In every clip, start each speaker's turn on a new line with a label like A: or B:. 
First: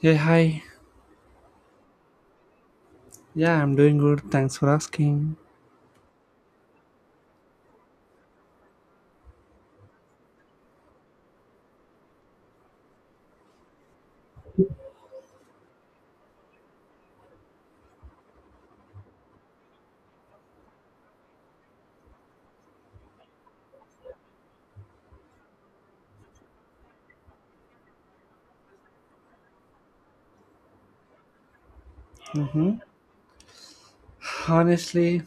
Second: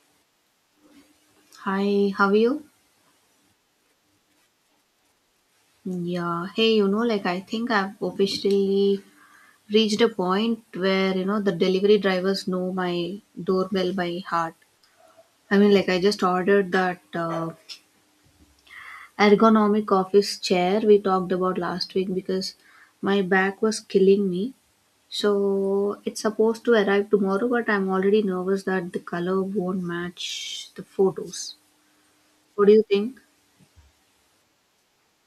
A: Hey, hi.
B: Hi, how are you?
A: Yeah, I'm doing good. Thanks for asking.
B: Yeah, hey, you know, like I think I've officially reached a point where, you know, the delivery drivers know my doorbell by heart. I mean, like I just ordered that ergonomic office chair we talked about last week because my back was killing me. So it's supposed to arrive tomorrow, but I'm already nervous that the color won't match the photos. What do
A: hmm
B: you think?
A: Honestly,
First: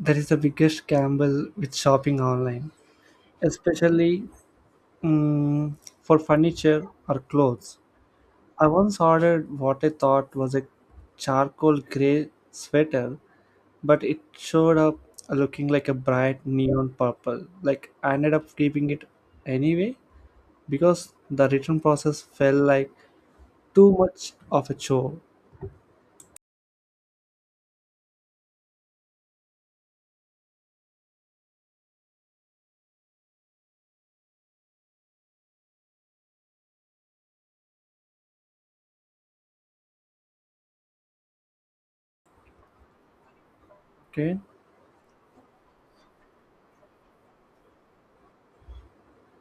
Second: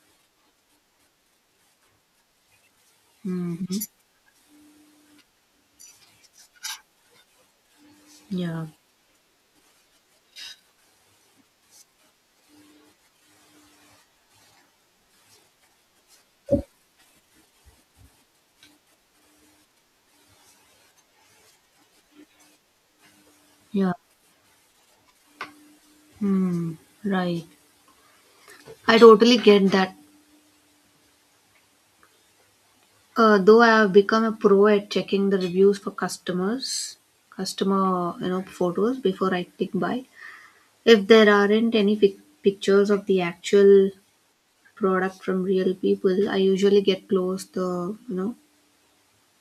A: that is the biggest gamble with shopping online,
B: Hmm.
A: especially mm, for furniture or clothes.
B: Yeah.
A: I once ordered what I thought was a charcoal gray sweater, but it showed up looking like a bright neon purple. Like, I ended up keeping it anyway because the return process felt like
B: Yeah.
A: too much of a chore.
B: Hmm. Right. I totally get that. Though I have become a pro at checking the reviews for customer photos before I click buy. If there aren't any pictures of the actual
A: Okay.
B: product from real people, I usually get close the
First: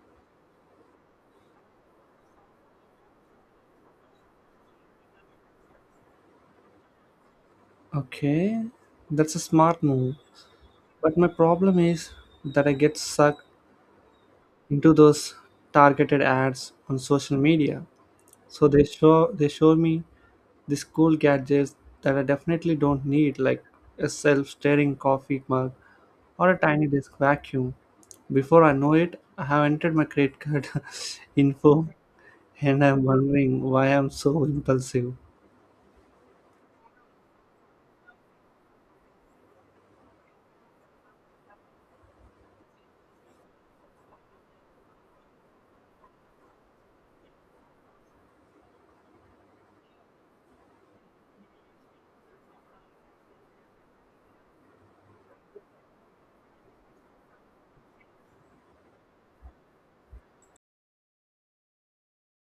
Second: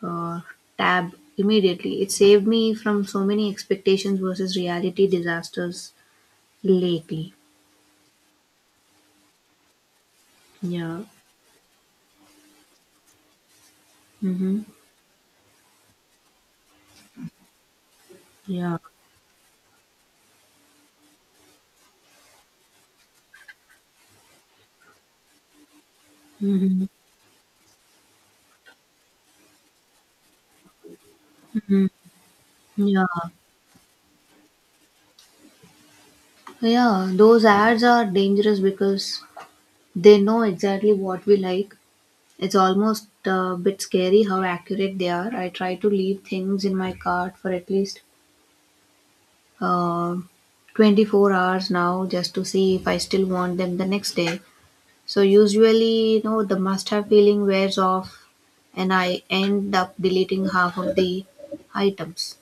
B: uh, tab immediately. It saved me from so many expectations versus reality disasters lately.
A: Okay, that's a smart move.
B: Yeah.
A: But my problem is that I get sucked
B: Mm-hmm.
A: into those targeted ads on social media. So
B: Yeah.
A: they show me these cool gadgets that I definitely don't need, like a self-stirring coffee mug or a
B: Mm-hmm.
A: tiny disc vacuum. Before I know it, I have entered my credit card info and I'm
B: Yeah,
A: wondering why I'm so impulsive.
B: yeah, those ads are dangerous because they know exactly what we like. It's almost a bit scary how accurate they are. I try to leave things in my cart for at least uh, 24 hours now just to see if I still want them the next day. So, usually, the must have feeling wears off and I end up deleting half of the items.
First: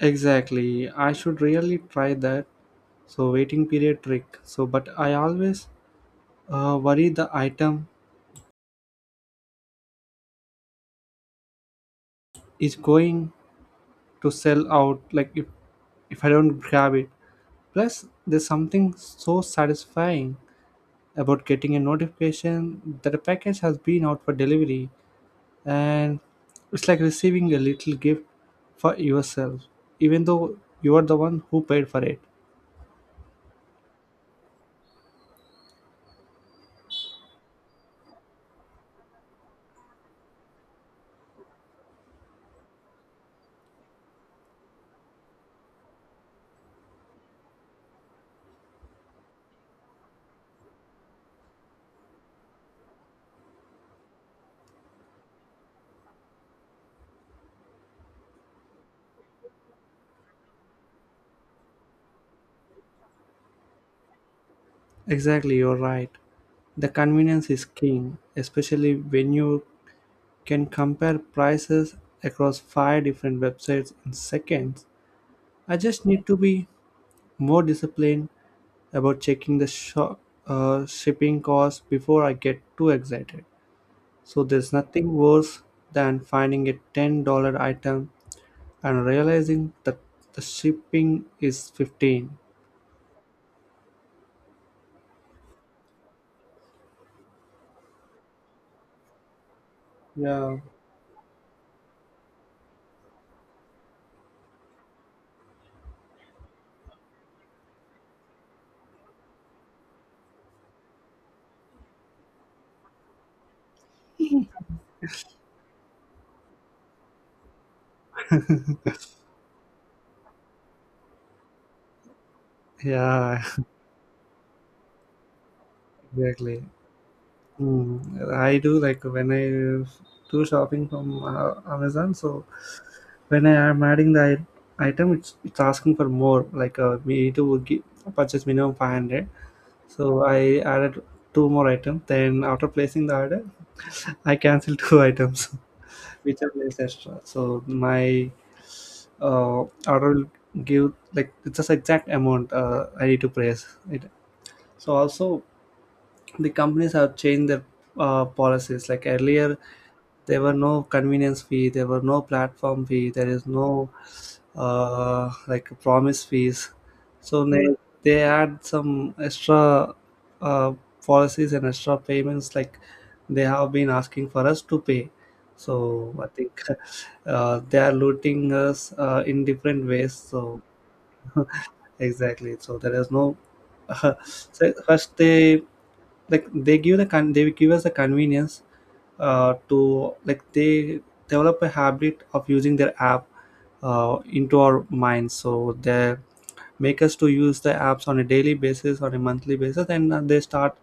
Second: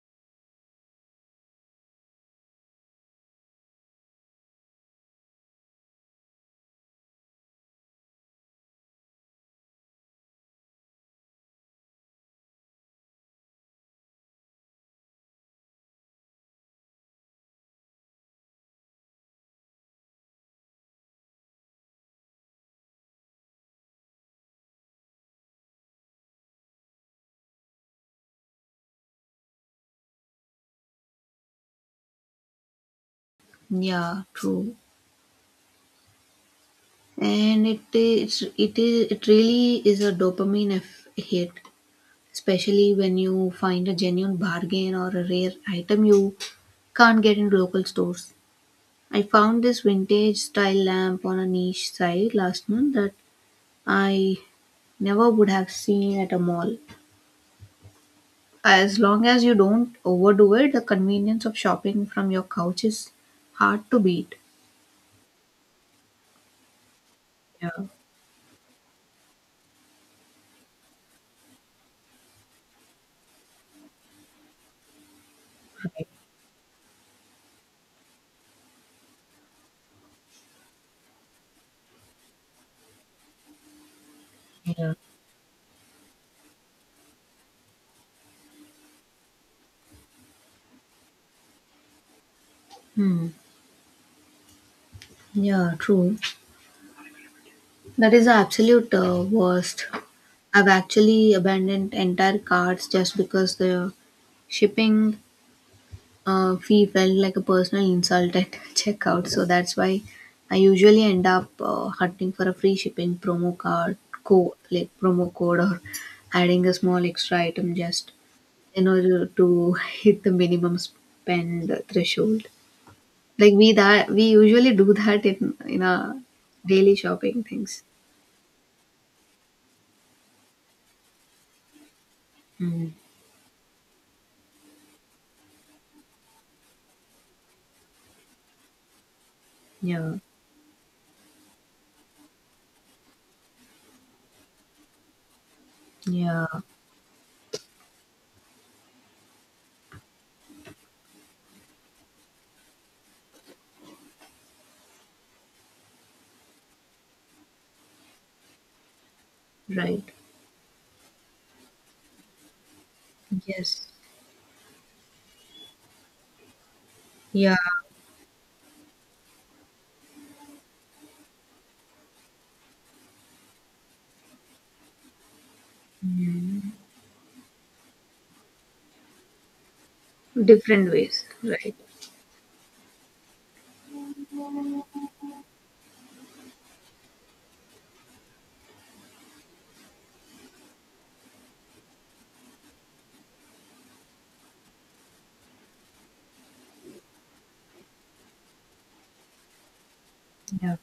A: Exactly. I should really try that. So, waiting period trick. So, but I always worry the item is going to sell out, like if I don't grab it. Plus there's something so satisfying about getting a notification that a package has been out for delivery, and it's like receiving a little gift for yourself, even though you are the one who paid for it.
B: Yeah, true. And it is, it really is a dopamine hit, especially when you find a genuine bargain or a rare item you can't get in local stores. I found this vintage style lamp on a niche site last month that I never would have seen at a mall. As long as you don't overdo it, the convenience of shopping from your couch is hard to beat.
A: Exactly, you're right. The convenience is
B: Yeah,
A: king, especially when you can compare prices across five different websites in seconds. I just need to be more disciplined about checking the shipping costs before I get too excited. So there's
B: yeah.
A: nothing worse than finding a $10 item and realizing that the shipping is 15.
B: Hmm. Yeah, true. That is the absolute worst.
A: Yeah.
B: I've actually abandoned entire carts just because the shipping fee felt like a personal insult at checkout. So that's why I usually end up hunting for a free shipping promo card, like promo code, or adding a small extra item just in order to hit the minimum spend threshold.
A: Yeah,
B: Like we that we usually do that in our
A: exactly.
B: daily shopping things.
A: I do like when I do shopping from Amazon. So
B: Mm.
A: when I am adding the item, it's asking for more. Like, we need to purchase minimum 500.
B: Yeah,
A: So I added two more items. Then after placing the order, I canceled two items, which
B: yeah,
A: I placed extra. So my uh, order will give, like, it's just exact amount I need to place it. So also the companies have changed their policies. Like, earlier,
B: right.
A: there were no convenience fee, there were no platform fee, there is
B: Yes,
A: no like a promise fees. So
B: yeah,
A: they. Mm. They add some extra uh, policies and extra payments, like they have been asking for us to pay. So I think, they are looting us in different ways. So
B: different ways, right?
A: exactly. So there is no. So first they, like, they give the they give us the convenience to, like, they develop a habit of using their app into our minds. So they make us to use the apps on a daily basis or a monthly basis, and they
B: Yeah,
A: start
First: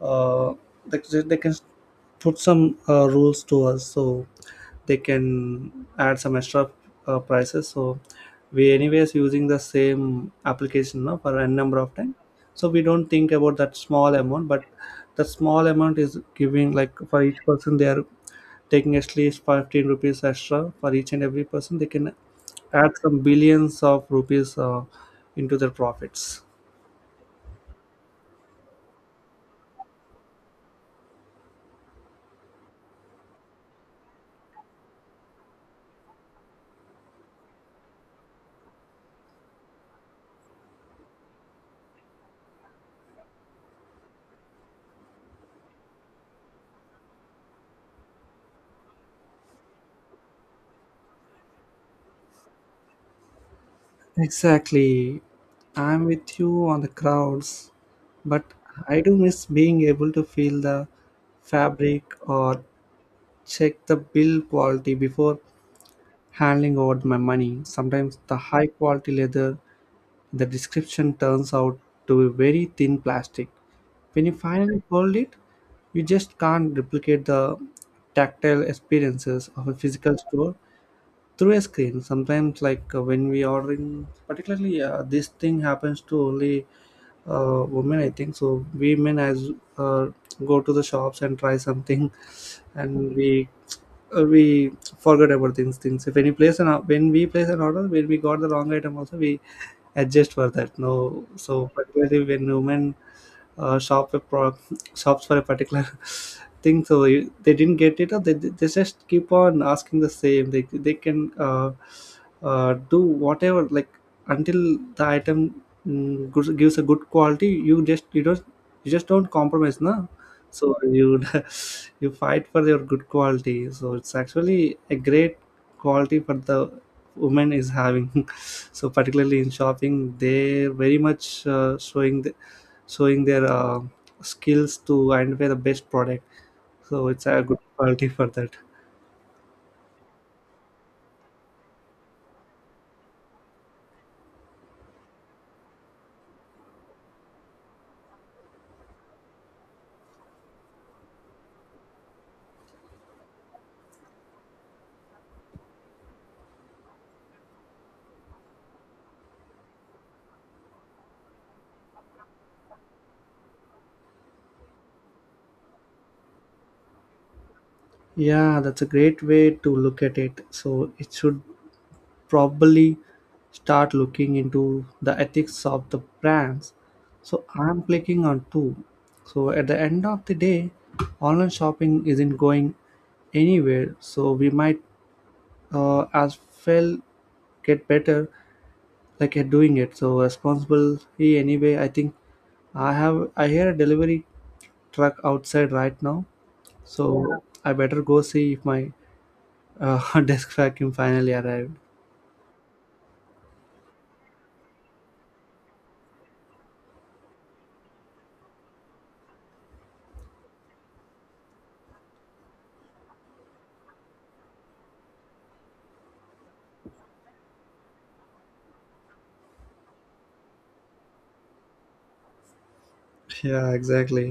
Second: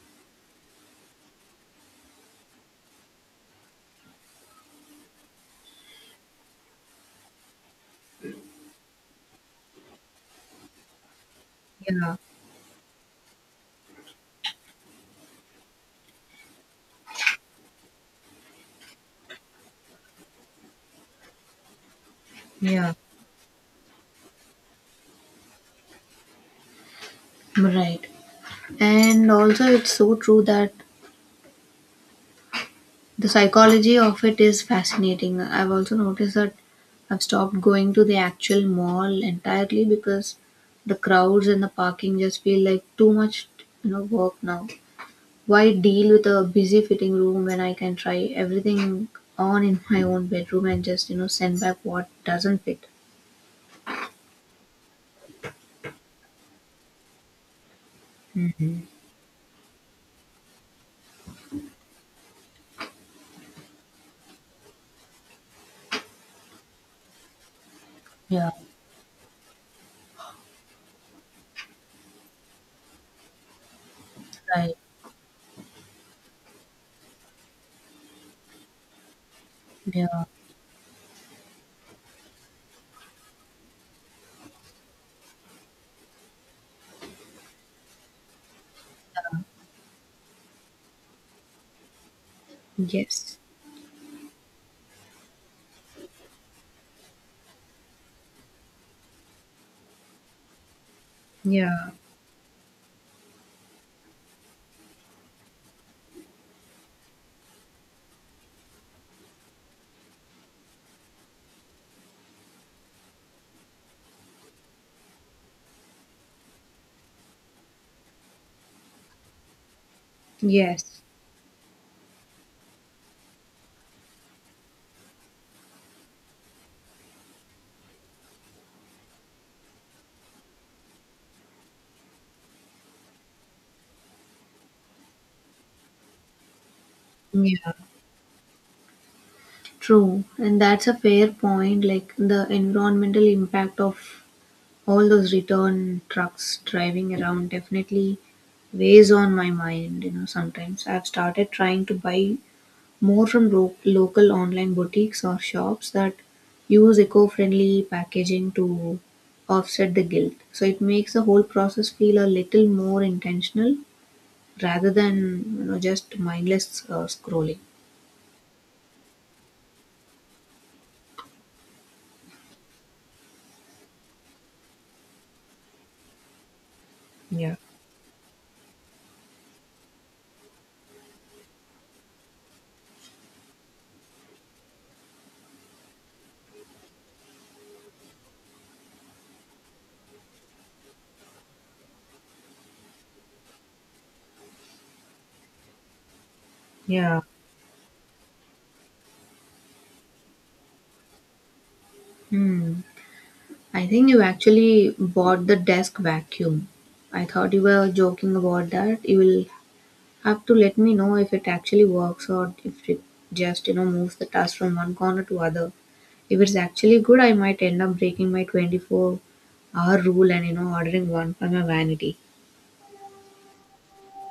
A: uh, they can put some rules to us, so they can add some extra prices. So we anyways using the same application now for n number of
B: yeah,
A: time, so we don't think about that small amount, but the small amount is giving, like, for each person they are taking at least 15 rupees extra for each and every person. They can add
B: yeah.
A: some billions of rupees into their profits.
B: Right. And also, it's so true that the psychology of it is fascinating. I've also noticed that I've stopped going to the actual mall entirely because the crowds and the parking just feel like too much, you know, work now. Why deal with a busy fitting room when I can try everything on in my own bedroom and just, send back what doesn't fit?
A: Exactly. I'm with you on the crowds, but I do miss being able to feel the fabric or check the build quality before handling over my money. Sometimes the
B: Yeah,
A: high quality leather in the description turns out to be very thin plastic. When you
B: right.
A: finally hold it, you just can't replicate the tactile experiences of a physical
B: Yeah.
A: store through a screen. Sometimes, like, when we ordering, particularly, this thing happens to only women, I think. So we men as uh, go to the shops and try something, and
B: Yes.
A: we forget about these things if any place. And when we place an order, when we got the wrong item also, we adjust for that, no. So
B: Yeah.
A: particularly when women uh, shop a pro- shops for a particular thing, so you, they didn't get it, or they just keep on asking the same. They can do whatever, like, until the item gives a good quality. You just, you don't, you just don't compromise, no. So
B: Yes.
A: you you fight for your good quality. So it's actually a great quality for the woman is having. So particularly in shopping, they're very much showing their skills to identify the best product. So it's a good
B: Yeah.
A: quality for that.
B: True, and that's a fair point. Like the environmental impact of all those return trucks driving around definitely weighs on my mind. You know, sometimes I've started trying to buy more from local online boutiques or shops that use eco friendly packaging to offset the guilt. So it makes the whole process feel a little more intentional rather than just mindless scrolling.
A: Yeah, that's a great way to look at it. So it should probably start looking into the ethics of the brands. So
B: Yeah,
A: I'm clicking on two. So at the end of the day, online shopping isn't going anywhere. So we might as well get better, like you're doing it so responsible. Hey, anyway, I think I have, I hear a delivery truck outside right now, so.
B: yeah.
A: Yeah. I better go see if my desk vacuum finally arrived.
B: Hmm. I think you actually bought the desk vacuum. I thought you were joking about that. You will have to let me know if it actually works or if it just, you know, moves the dust from one corner to other. If it's actually good, I might end up breaking my 24-hour rule and, you know, ordering one for my vanity.
A: Yeah, exactly.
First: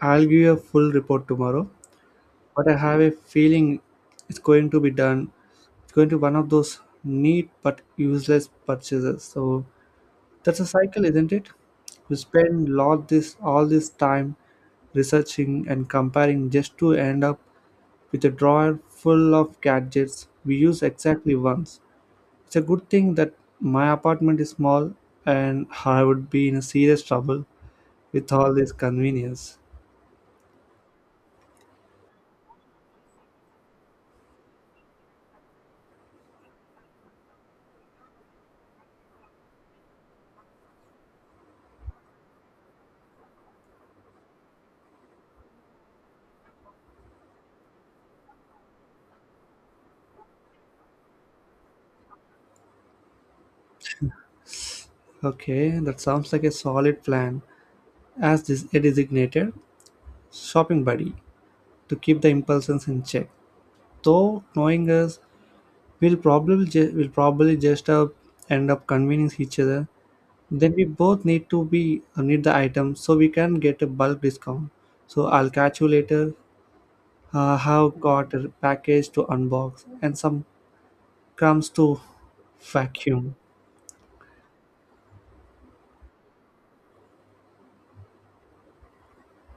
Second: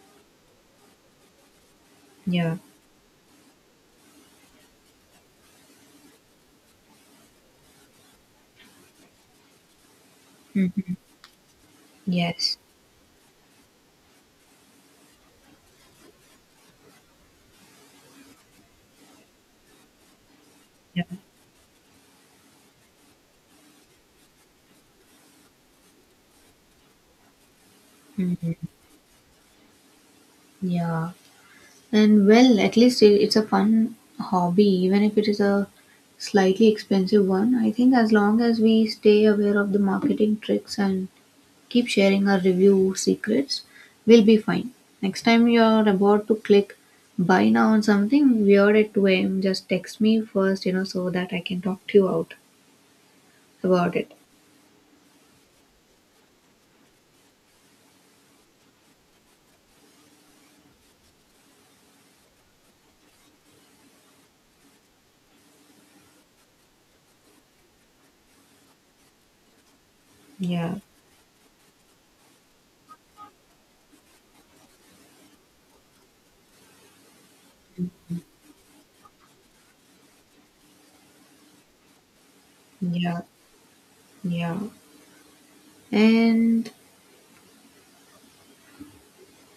A: I'll give you a full report tomorrow,
B: Yeah.
A: but I have a feeling it's going to be done. It's going to be one of those neat but useless purchases. So that's a
B: Mhm.
A: cycle, isn't it? We
B: Yes.
A: spend lot this all this time researching and comparing just to end up with a drawer full of gadgets we use
B: Yeah.
A: exactly once. It's a good thing that my apartment is small, and I would be in serious trouble with all this convenience.
B: Yeah. And well, at least it's a fun hobby, even if it is a slightly expensive one. I think as long as we stay aware of the marketing tricks and keep sharing our review secrets, we'll be fine. Next time you're about to click buy now on something weird at 2 a.m., just text me first, you know, so that I can talk to you out about it.
A: Okay, that sounds like a solid plan as this a designated shopping buddy to keep the impulses in check. Though knowing us, we'll will probably just end up convincing each other. Then
B: Yeah,
A: we both need to be need the item so we can get a bulk discount. So I'll catch you later. Have got a package to unbox and some crumbs to
B: yeah,
A: vacuum.
B: yeah. And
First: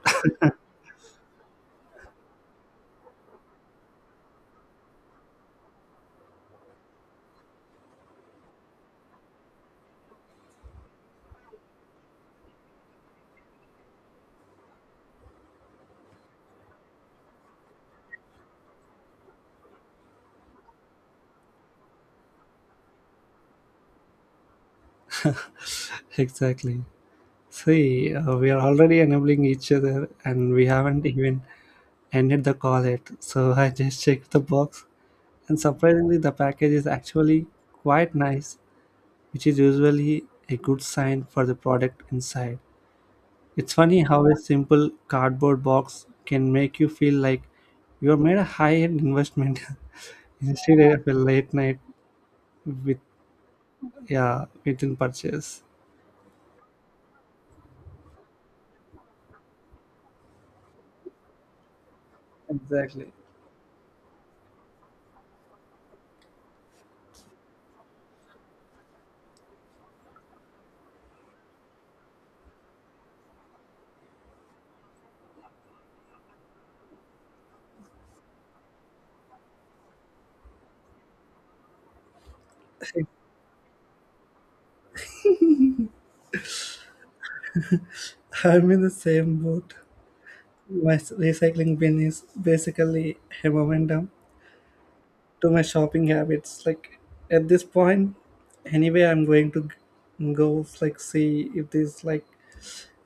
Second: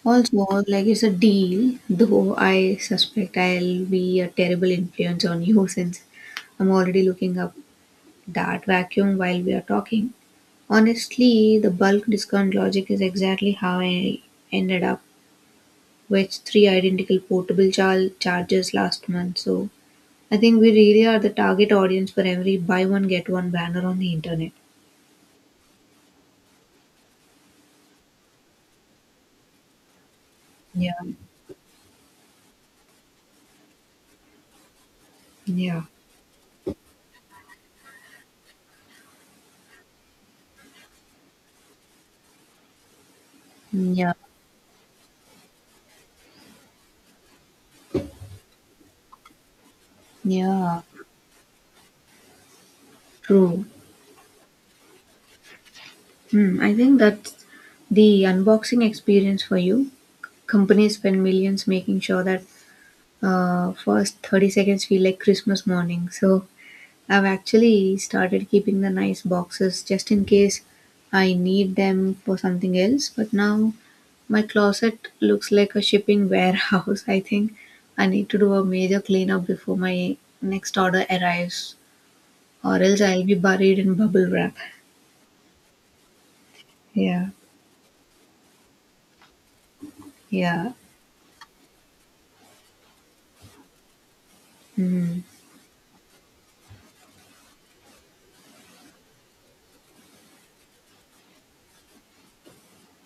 B: also, like it's a deal, though I suspect I'll be a terrible influence on you since I'm already looking up that vacuum while we are talking. Honestly, the bulk discount logic is exactly how I ended up with three identical portable chargers last month. So I think we really are the target audience for every buy one get one banner on the internet.
A: Exactly. See, we are already enabling each other, and we
B: Yeah,
A: haven't even ended the call yet. So I just checked the box, and
B: yeah,
A: surprisingly, the package is actually quite nice, which is usually a good sign for the product inside. It's funny
B: yeah,
A: how a simple cardboard box can make you feel like you have made a high end investment instead
B: yeah.
A: of a late night with,
B: True.
A: yeah, within purchase.
B: Hmm, I think that's the unboxing experience for you. Companies spend millions making sure that
A: Exactly.
B: first 30 seconds feel like Christmas morning. So I've actually started keeping the nice boxes just in case I need them for something else. But now my closet looks like a shipping warehouse. I think I need to do a major cleanup before my next order arrives, or else I'll be buried in bubble wrap. Yeah,
A: I'm in the same boat.
B: yeah.
A: My recycling bin is basically a momentum
B: Hmm.
A: to my shopping habits. Like, at this point, anyway, I'm going to go, like, see if this, like,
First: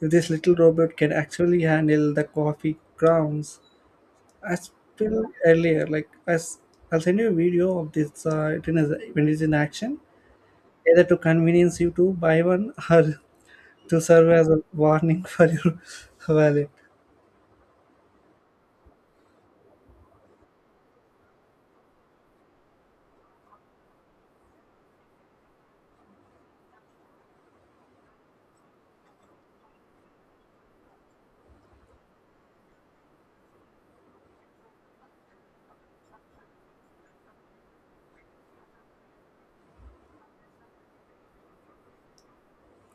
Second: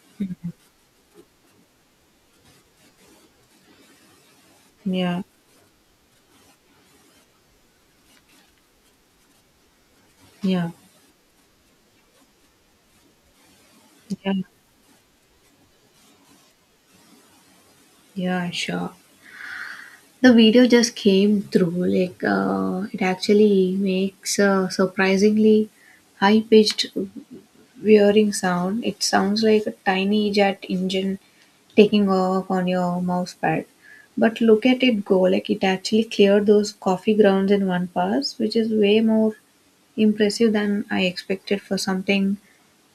A: if this little robot can actually handle the coffee grounds I
B: Yeah,
A: spilled earlier. Like, I'll send you a video of this, it is- when it's in action,
B: yeah,
A: either to convenience you to buy one or to serve
B: yeah,
A: as a warning for your wallet.
B: yeah, sure. The video just came through. Like it actually makes a surprisingly high pitched whirring sound. It sounds like a tiny jet engine taking off on your mouse pad, but look at it go. Like it actually cleared those coffee grounds in one pass, which is way more impressive than I expected for something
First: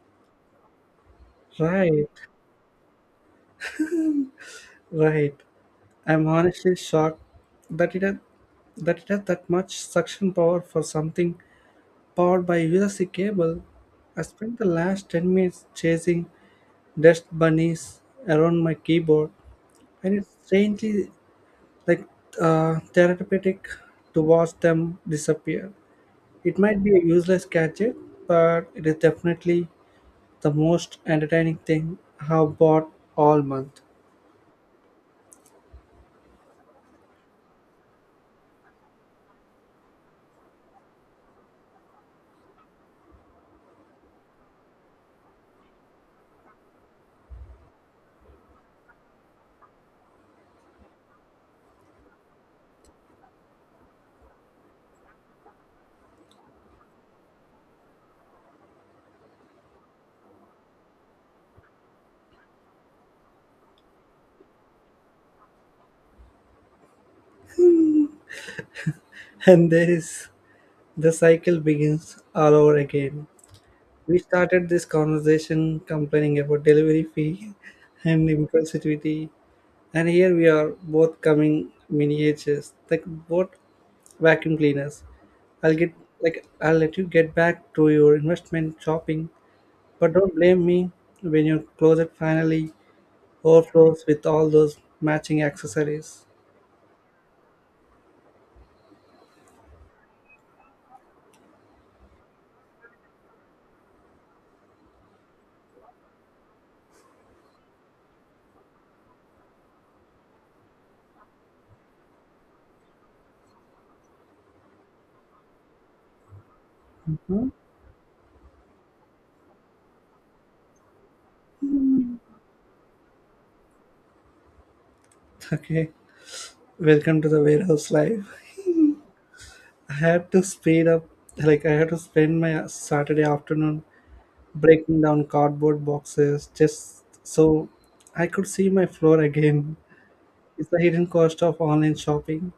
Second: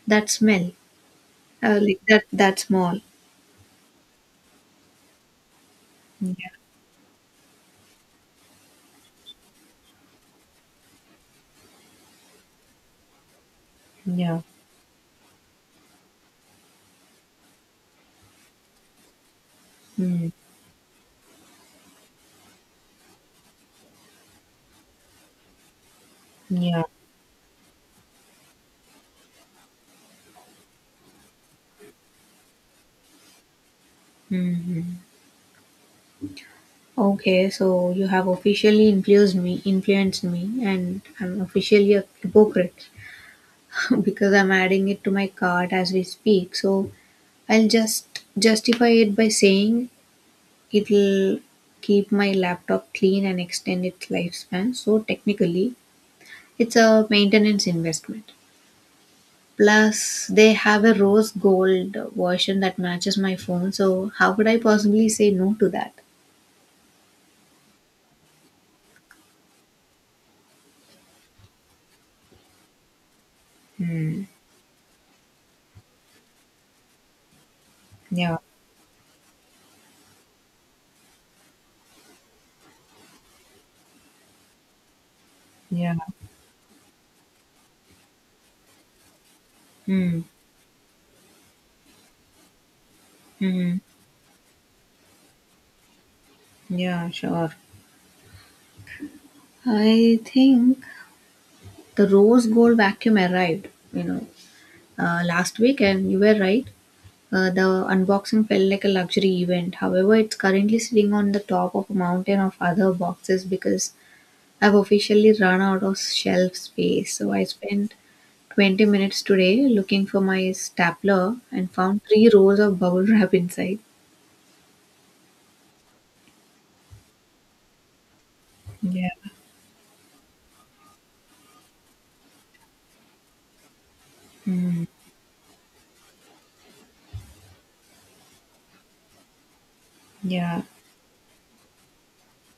B: that smell like
A: Right,
B: that small.
A: right. I'm
B: Yeah,
A: honestly shocked that it had that it has that much suction power for something powered by USB cable. I
B: yeah.
A: spent the last 10 minutes chasing dust bunnies around my keyboard, and
B: Hmm.
A: it's strangely, like, therapeutic to watch them disappear. It
B: Yeah.
A: might be a useless gadget, but it is definitely the most entertaining thing I have bought all month.
B: Hmm. Okay, so you have officially influenced me, and I'm officially a hypocrite because I'm adding it to my cart as we speak. So I'll just justify it by saying it'll keep my laptop clean and extend its lifespan. So technically, it's a maintenance investment. Plus, they have a rose gold version that matches my phone. So how could I possibly say no to that?
A: And there is, the cycle begins all over again. We started this conversation complaining about delivery fee and
B: Yeah,
A: impulsivity, and here we are both coming miniatures, like both vacuum cleaners. I'll get,
B: yeah.
A: like, I'll let you get back to your investment shopping, but
B: Hmm.
A: don't blame me when your closet finally
B: Mm,
A: overflows with all those matching accessories.
B: yeah, sure. I think the rose gold vacuum arrived, you know, last week, and you were right. The unboxing felt like a luxury event. However, it's currently sitting on the top of a mountain of other boxes because I've officially run out of shelf space. So I
A: Hmm?
B: spent 20 minutes today looking for my stapler and found three rows of bubble wrap inside.
A: Okay, welcome to the warehouse life.
B: Yeah,
A: I had to speed up, like I had to spend my Saturday afternoon breaking down cardboard boxes just so I could see my floor again.
B: yeah,
A: It's the hidden cost of online shopping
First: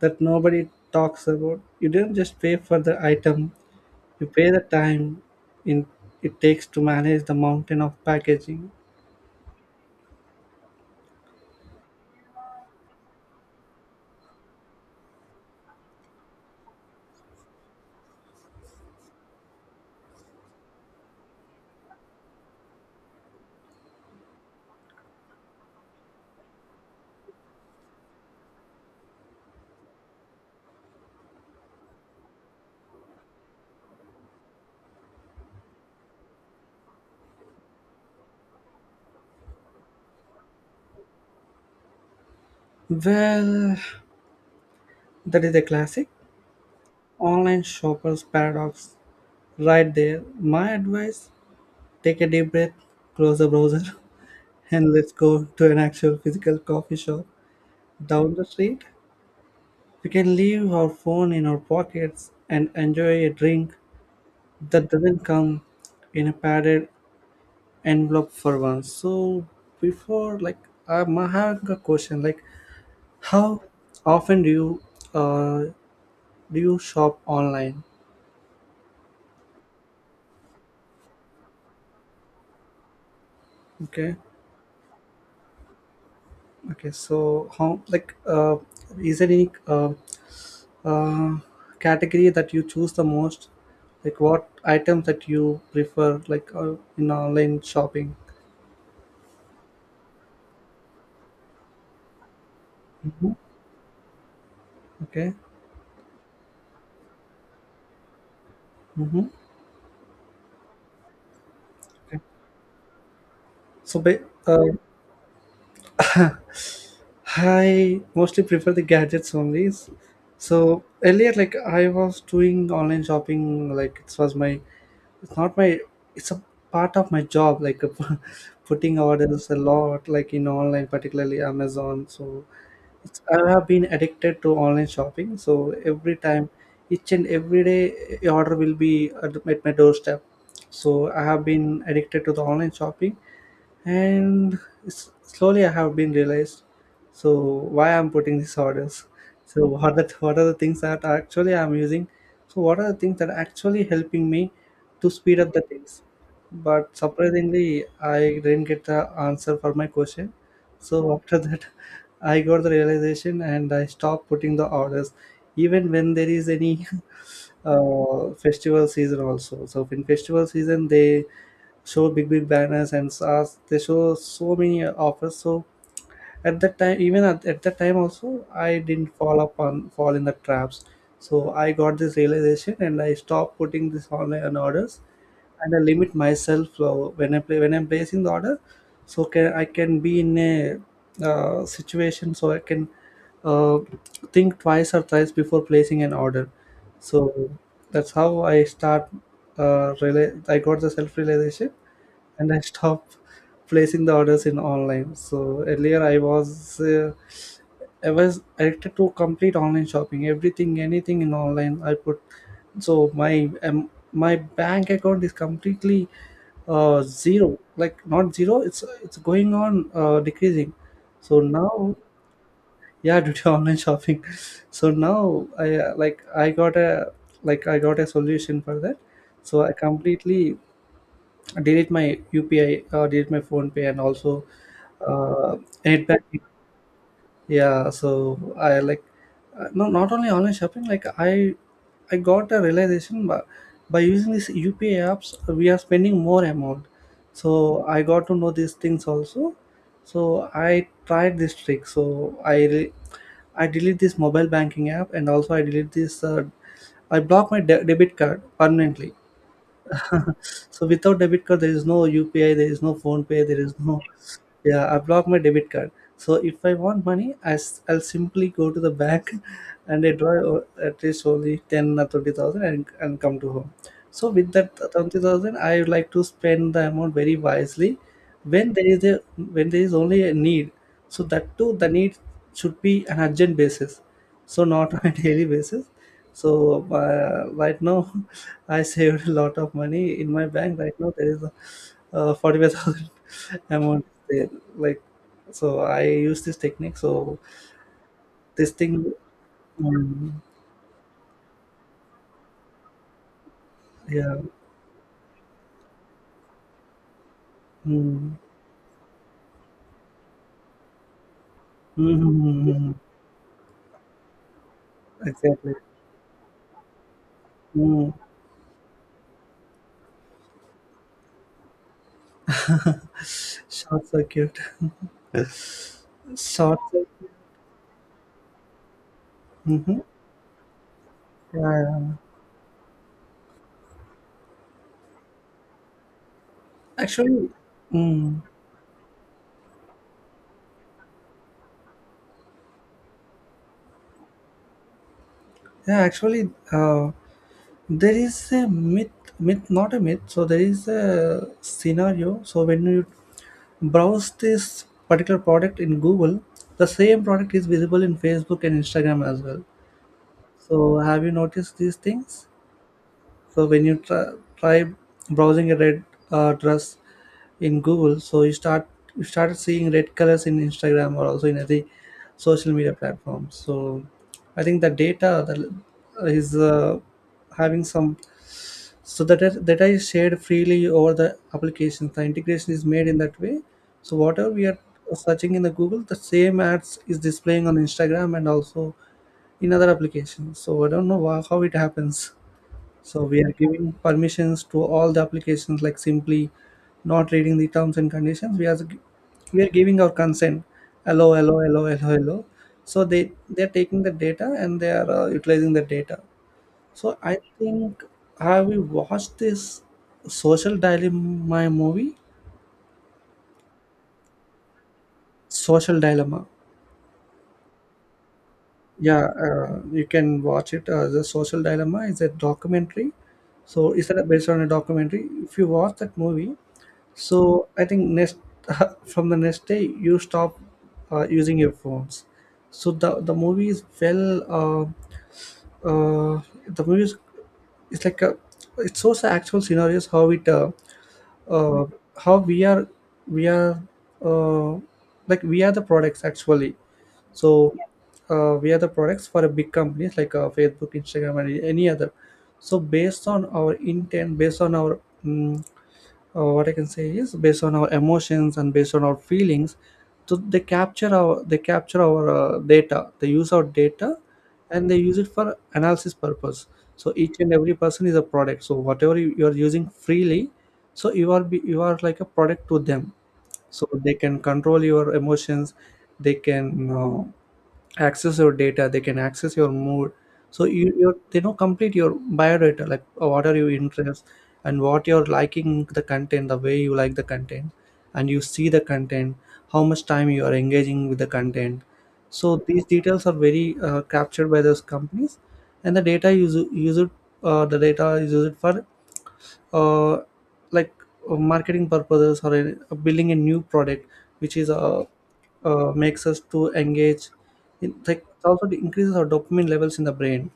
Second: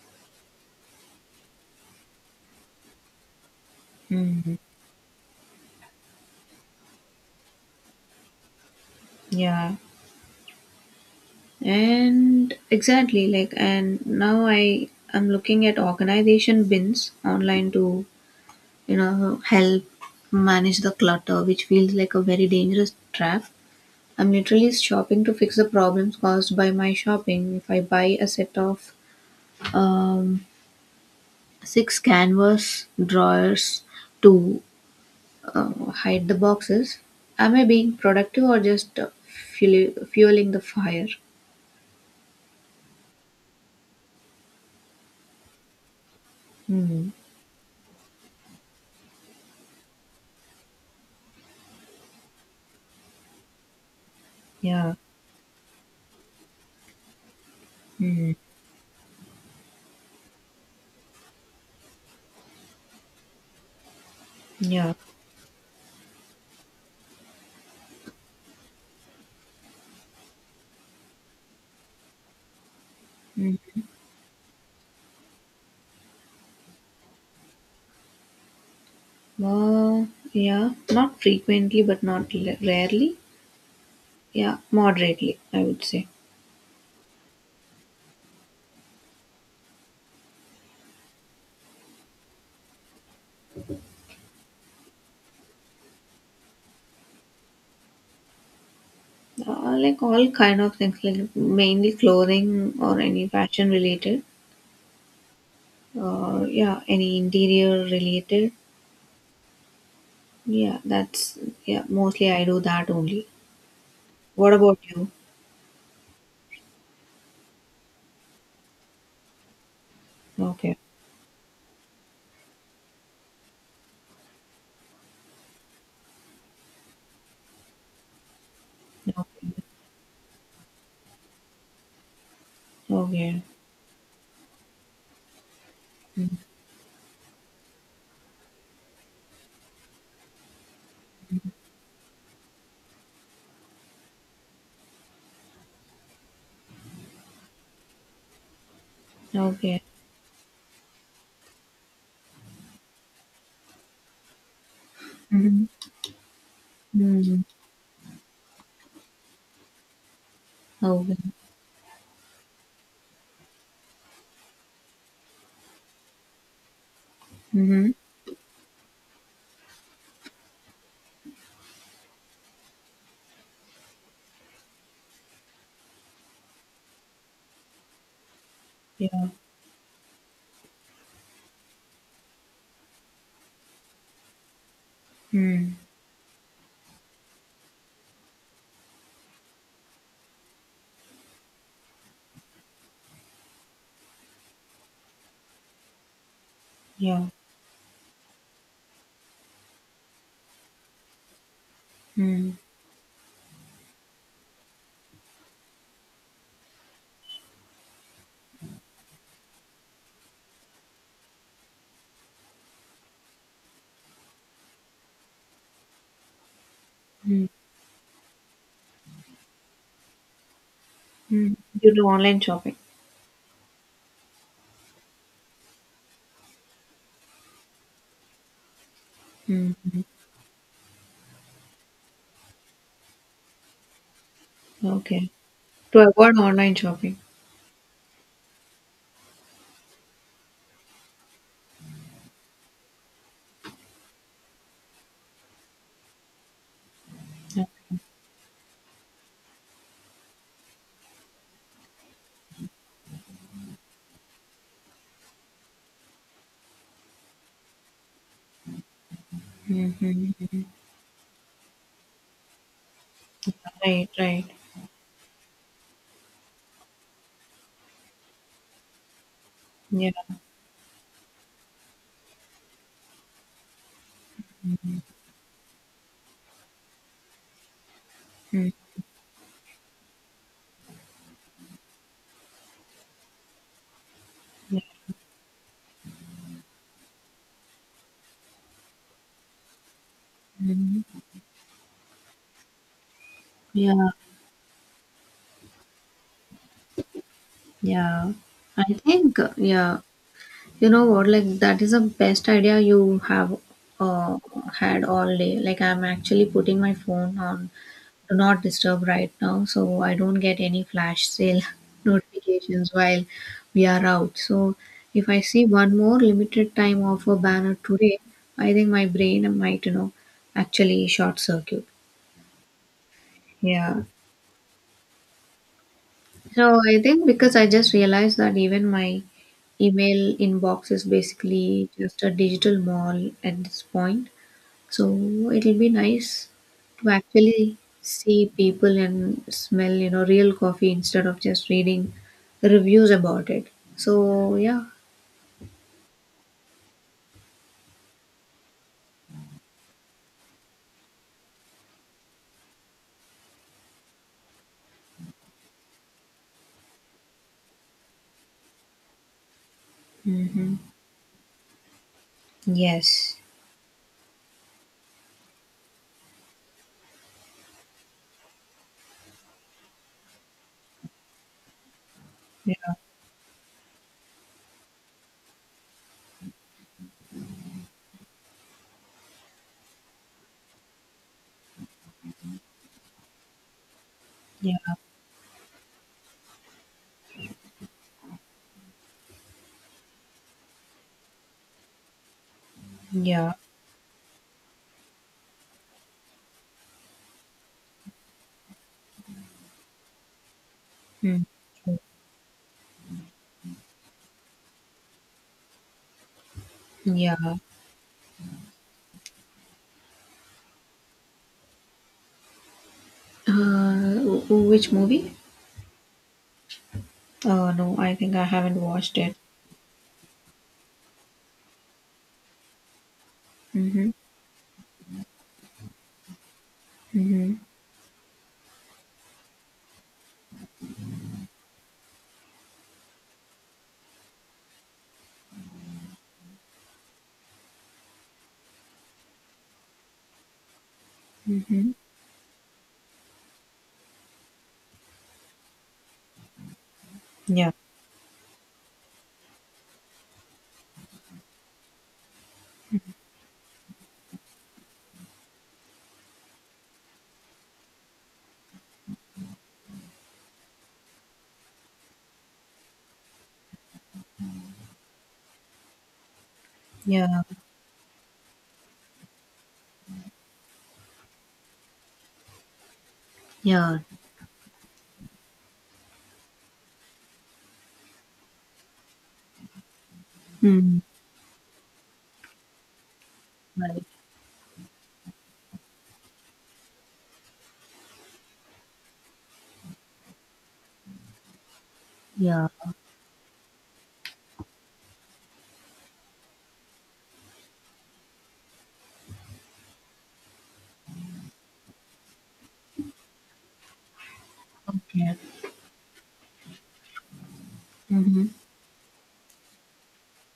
A: that nobody talks about. You don't just pay for the item, you pay
B: mm,
A: the time in it takes to manage the mountain of packaging.
B: yeah. And exactly, like, and now I am looking at organization bins online to, you know, help manage the clutter, which feels like a very dangerous trap. I'm literally shopping to fix the problems caused by my shopping. If I buy a set of um, six canvas drawers to uh, hide the boxes, am I being productive or just fueling the fire?
A: Well, that is a classic
B: Hmm.
A: online shopper's paradox right there. My advice: take a deep breath, close the browser, and
B: Yeah.
A: let's go to an actual physical coffee shop
B: Hmm.
A: down the street. We can leave our phone in our pockets and enjoy a drink that
B: Yeah.
A: doesn't come in a padded envelope for once. So, before, like, I'm having a question, like, how often uh, do you shop online?
B: Uh, yeah, not frequently, but not l- rarely.
A: Okay,
B: Yeah, moderately, I would say.
A: okay, so how, like, is there any uh, category that you choose the most, like what items that you prefer, like in online shopping?
B: Like all kind of things, like mainly clothing or any
A: Mhm.
B: fashion related.
A: Okay.
B: Yeah, any interior related.
A: Mm-hmm.
B: Yeah, that's yeah.
A: Okay.
B: Mostly, I do that only.
A: So
B: What about you?
A: I mostly prefer the gadgets only. So
B: Okay.
A: earlier, like, I was doing online shopping, like it was my, it's not my, it's a part of my job, like, putting orders
B: Okay.
A: a lot, like in online, particularly Amazon. So it's,
B: Okay.
A: I have been addicted to online shopping. So every
B: Mm.
A: time, each and every day, a order will be at my doorstep. So I have been addicted to the online shopping and slowly I have been realized, so why I'm putting these orders, so
B: Okay.
A: what are the things that actually I'm using, so what are the things that are actually helping me to speed up the
B: Mm-hmm.
A: things? But
B: Mm.
A: surprisingly I didn't get the answer for my question. So
B: Okay.
A: after that I got the realization and I stopped putting the orders, even when there is any
B: Mm-hmm.
A: festival season also. So in festival season, they show big big banners and stars, they show so many offers. So at that time, even at that time also, I didn't
B: Yeah.
A: fall in the traps. So I got this realization and I stopped putting this online orders,
B: Mm.
A: and I limit myself. When I play when I'm placing the order, so can I can be in a situation, so I can uh, think twice or thrice before placing an order. So
B: Yeah.
A: that's how I start, I got the self realization,
B: Mm.
A: and I stopped placing the orders in online. So earlier I was addicted to complete online shopping, everything, anything in online. I put, so my my bank account is completely
B: Mm.
A: zero, like not zero. It's going on decreasing. So
B: Mm. You
A: now,
B: do online shopping.
A: yeah, due to online shopping. So now I like I got a like I got a solution for that. So I
B: Mhm.
A: completely delete my UPI or delete my phone pay, and also
B: Okay.
A: uh,
B: To
A: net
B: avoid
A: banking.
B: online shopping.
A: Yeah, so I like, no, not only online shopping. I got a realization by using these UPI apps, we are spending more amount. So I got to know these things also. So I tried this trick. I delete this mobile banking app, and also I delete this. I block my debit card permanently.
B: Mhm.
A: So without debit card, there is no UPI, there is no phone pay, there is no,
B: Right, right.
A: yeah. I block my debit card. So if I want money, I'll simply go to the bank and
B: Yeah.
A: at least only ten or twenty thousand and come to home. So with that 20,000, I would like to spend the amount very wisely
B: Mm.
A: when there is a when there is only a need. So that too, the need should be an urgent basis, so not on a daily basis. So right now, I saved a lot of money in my bank. Right now,
B: Mhm.
A: there is a, 45,000 amount
B: Yeah,
A: there. Like, so I use this technique. So
B: yeah.
A: this
B: I
A: thing,
B: think,
A: um,
B: you know what, like that is the best idea you have
A: yeah,
B: uh, had all day. Like I'm actually putting my phone on do
A: mm,
B: not disturb right now so I don't get any flash sale notifications
A: mm,
B: while we are out. So if I see
A: exactly.
B: one more limited time offer banner
A: Mm.
B: today, I think my brain might, you know, actually short circuit. Yeah.
A: Short circuit.
B: So
A: Short.
B: I think, because I just realized that even my
A: Mm-hmm.
B: email inbox is
A: Yeah,
B: basically
A: yeah.
B: just a digital mall at this point. So it'll be nice to
A: Actually,
B: actually see
A: mm,
B: people and smell, you know, real coffee instead of just reading reviews about it. So yeah.
A: yeah. Actually, there is a myth, not a myth, so there is a scenario. So when you browse this particular product in Google, the same product is visible in Facebook and Instagram as well.
B: Mm-hmm.
A: So have you noticed these things?
B: Yes.
A: So when you try browsing a red dress in Google, so you start seeing red colors in Instagram or also in the social
B: Yeah.
A: media platforms. So I think the data that is having some, so that is shared freely over the applications, the integration is made in that way. So whatever we are
B: Yeah.
A: searching in the Google, the same ads is displaying on Instagram and also in other applications. So I don't know how it happens. So we are
B: Yeah.
A: giving permissions to all the applications, like simply not reading the terms and conditions. We are we are giving our consent. Hello
B: Mm.
A: hello hello hello hello. So they are taking the data and they are utilizing the data. So I
B: Yeah.
A: think, have you watched this Social Dilemma movie?
B: Which movie?
A: Social Dilemma.
B: Oh no, I think I haven't watched
A: Yeah,
B: it.
A: you can watch it. The Social Dilemma is a documentary. So
B: Mm-hmm.
A: based on a documentary. If you watch that movie,
B: Mm-hmm.
A: so I think next, from the next day you stop using your phones. So the movie is well. Uh, the movie is, it's like a, it shows the actual scenarios how it uh,
B: Mm-hmm.
A: how we are, uh, like we are the products actually.
B: Yeah.
A: So yeah, we are the products for a big companies, like Facebook, Instagram and any other. So based on our intent, based on our mm, what I can say is based on our emotions and based on our feelings. So they capture our data. They use our data, and they use it for analysis purpose. So
B: Yeah.
A: each and every person is a product. So whatever you are using freely, so you are like a product to them. So
B: Yeah.
A: they can control your emotions. They can. Access your data, they can access your mood. So
B: Mm.
A: they know complete your biodata, like what are your
B: Right.
A: interests, and what you're liking, the content, the way you like the content, and you see the content, how much time you are engaging with the content. So
B: Yeah.
A: these details are very captured by those companies, and the data use use it, the data is used for uh, like marketing purposes, or building a new product which is
B: Okay.
A: makes us to engage in, like it
B: Mm-hmm.
A: also it increases our dopamine levels in the brain.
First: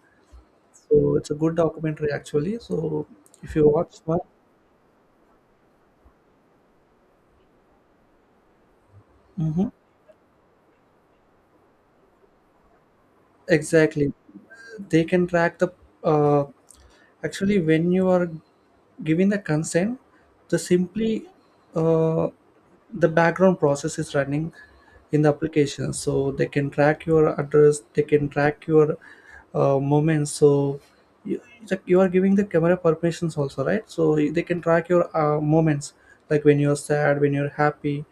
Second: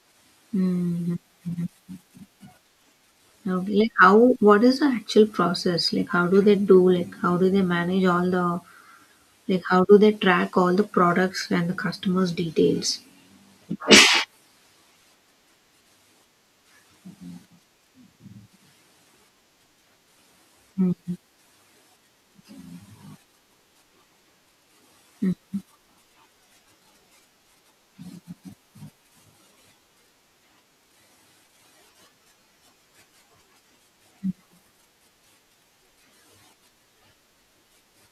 B: Mm-hmm.
A: So it's a good documentary actually. So if you
B: Okay, like
A: watch one,
B: how what is the actual process? Like how do they do? Like how do they manage all the like
A: hmm,
B: how do they track all the products and the customers' details?
A: exactly, they can track the uh, actually when you are giving the consent, the simply uh, the background process is running in the application. So they can track your address, they can track your movements. So you, like you are giving the camera permissions also, right? So they can track your moments, like when you're sad, when you're happy,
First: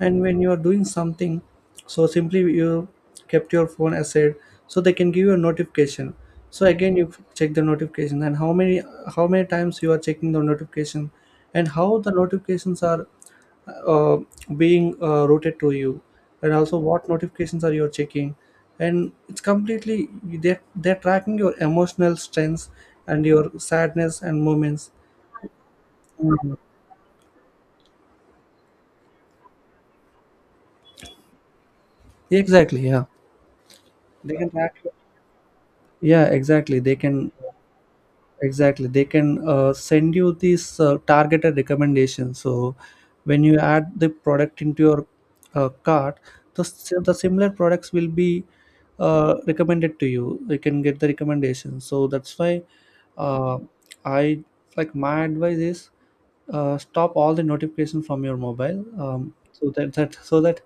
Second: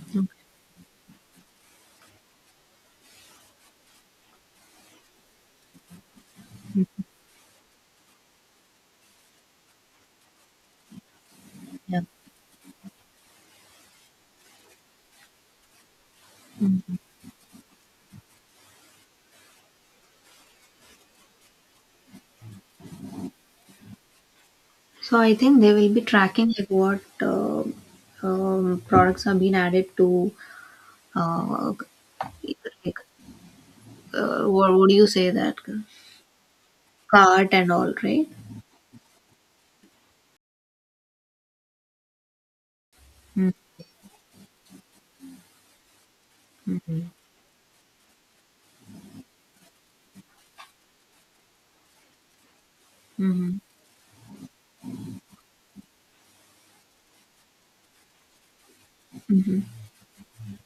A: and when you are doing something. So simply you kept your phone aside, so they can give you a notification. So again you check the notification, and how many times you are checking the notification, and how
B: Yeah.
A: the notifications are uh, being routed to you, and also what notifications are you checking. And it's completely they're tracking your emotional strengths and your sadness and moments.
B: So I think they will be tracking
A: Mhm.
B: like what products have been added to uh,
A: Exactly.
B: like
A: Yeah. They can track,
B: what do you say that
A: yeah exactly they can,
B: cart and all, right?
A: exactly they can send you these targeted recommendations. So when you add the product into your cart,
B: Mm-hmm.
A: the similar products will be recommended to you, you can get the recommendation. So that's why
B: Mm-hmm.
A: uh, I, like my advice is stop all the notification from your mobile,
B: Mm-hmm.
A: so that, so that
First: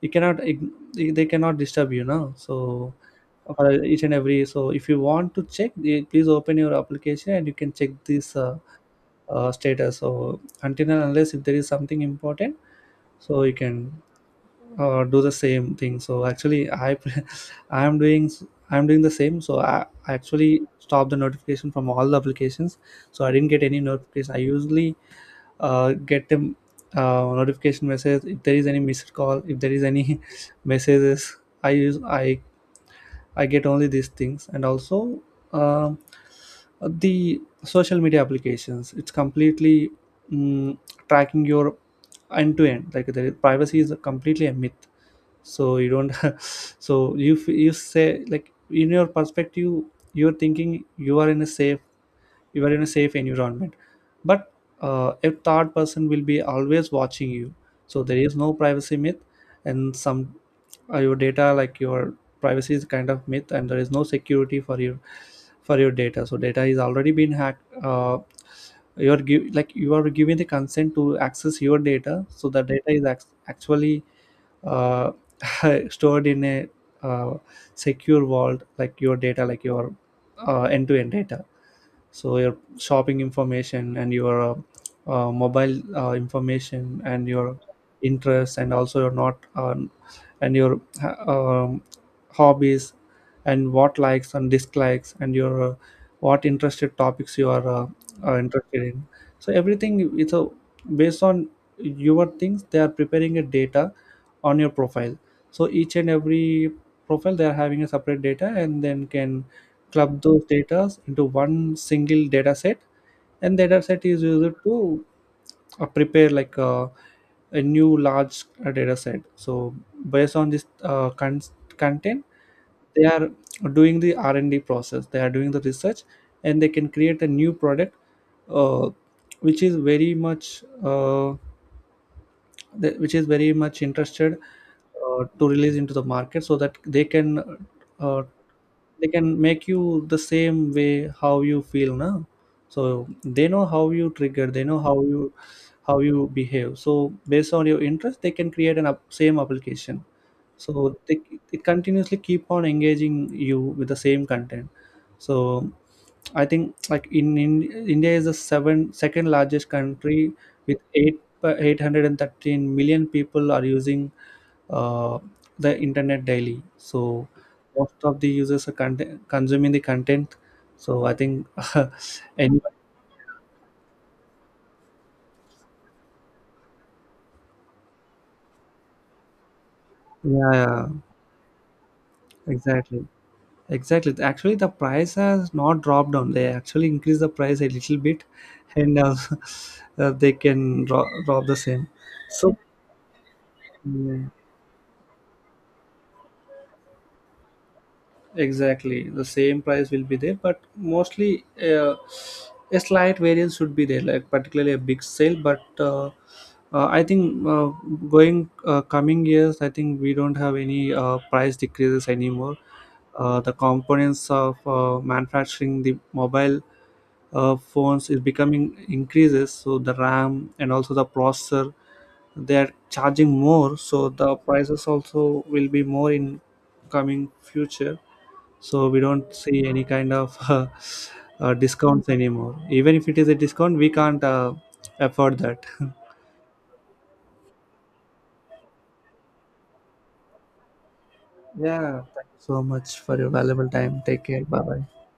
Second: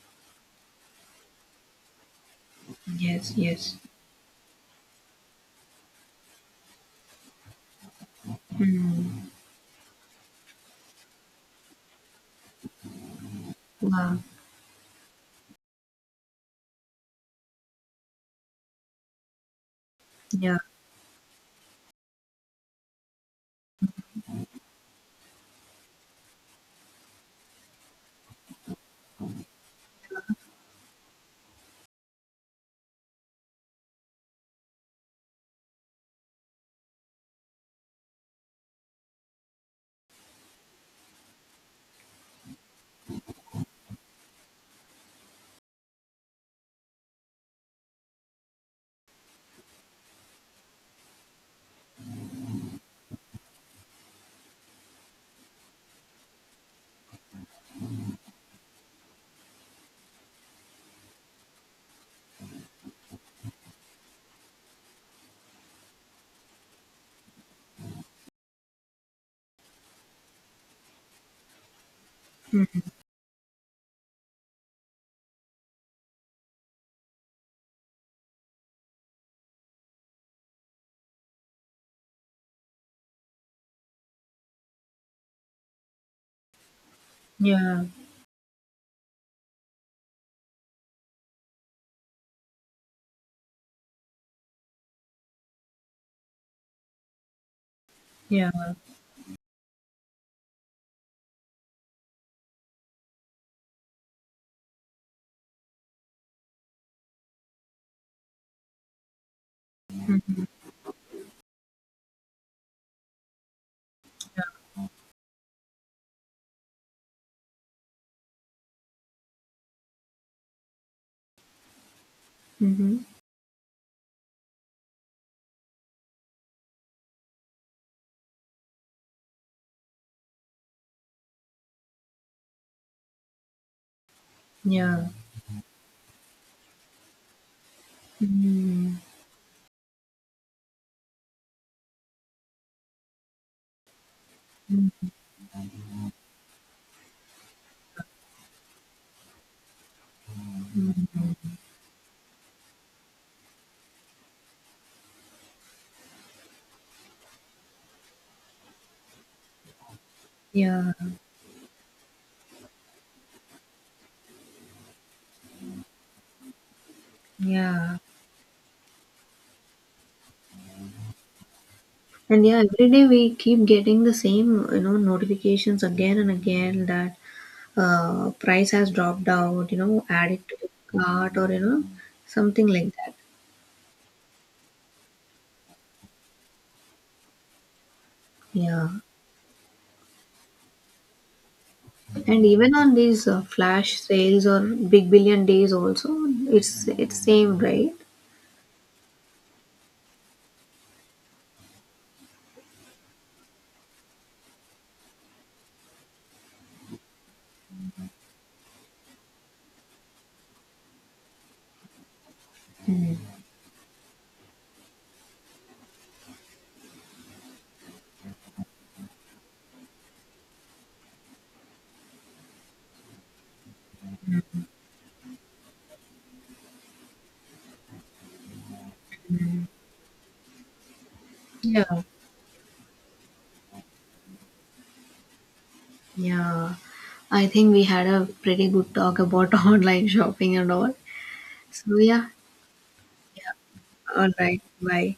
A: you cannot they they cannot disturb you now. So
B: Yes,
A: for
B: yes.
A: each and every, so if you want to check, eh, please open your application and you can check this
B: Mm-hmm.
A: status. So until and unless if there is something important, so you can
B: Wow.
A: do the same thing. So actually i am doing s- I'm doing the same. So I
B: Yeah.
A: actually stopped the notification from all the applications. So I didn't get any notification. I usually get them notification message if there is any missed call, if there is any messages. I use I get only these things, and also um the social media applications. It's completely mm, tracking your end to end. Like the privacy is completely a myth. So you don't. So you say like in your perspective, you're thinking you are in a safe environment, but a third person will be always watching you. So there is no privacy myth, and some your data, like your privacy is kind of myth, and there is no security for your data. So data is already been hacked. You are like you are giving the consent to access your data. So the
B: Mm-hmm.
A: data is actually uh, stored in a uh, secure vault, like your data, like your end-to-end data. So your shopping information and your mobile information, and your
B: Yeah.
A: interests, and also your not and your hobbies, and what likes and dislikes, and your what interested topics you are
B: Yeah.
A: interested in. So everything it's a based on your things, they are preparing a data on your profile. So each and every profile they are having a separate data, and then can club those data into one single data set, and data set is used to prepare like a new large data set. So based on this content,
B: Mm-hmm.
A: they are doing the R&D process, they are doing the research, and they can create a new product uh, which is very much which is very much interested
B: Yeah.
A: to release into the market, so that uh,
B: Mm,
A: they can make you the same way how you feel now. So they know how you trigger, they know how you, how you behave. So based on your interest, they can create an up, same application. So they continuously keep on engaging you with the same content. So I think like in India is the seven second largest country with
B: yeah,
A: 8 813 million people are using uh, the internet daily. So most
B: yeah.
A: of the users are consuming the content. So I think
B: And yeah,
A: anyone,
B: every day we keep getting the same, you know, notifications again and again that price has dropped out, you know, add it
A: yeah,
B: to the
A: yeah,
B: cart or, you know, something like
A: exactly,
B: that.
A: exactly. Actually, the price has not dropped down. They actually increase the price a little bit,
B: Yeah.
A: and they can rob the same.
B: And
A: So,
B: even on these flash
A: yeah.
B: sales or big billion days also, it's same, right?
A: Exactly, the same price will be there, but mostly a slight variance should be there, like particularly a big sale. But I think going coming years, I think we don't have any price decreases anymore. The components of manufacturing the mobile phones is becoming increases. So the RAM and also the processor, they are charging more. So the prices also will be more in coming future. So we don't see
B: Mm.
A: any kind of
B: Yeah.
A: discounts anymore. Even if it is a discount, we can't afford that.
B: Yeah. I think we had a pretty good talk about online shopping and all. So
A: Yeah,
B: yeah.
A: thank you so much for your valuable time, take
B: All
A: care,
B: right.
A: bye bye.
B: Bye.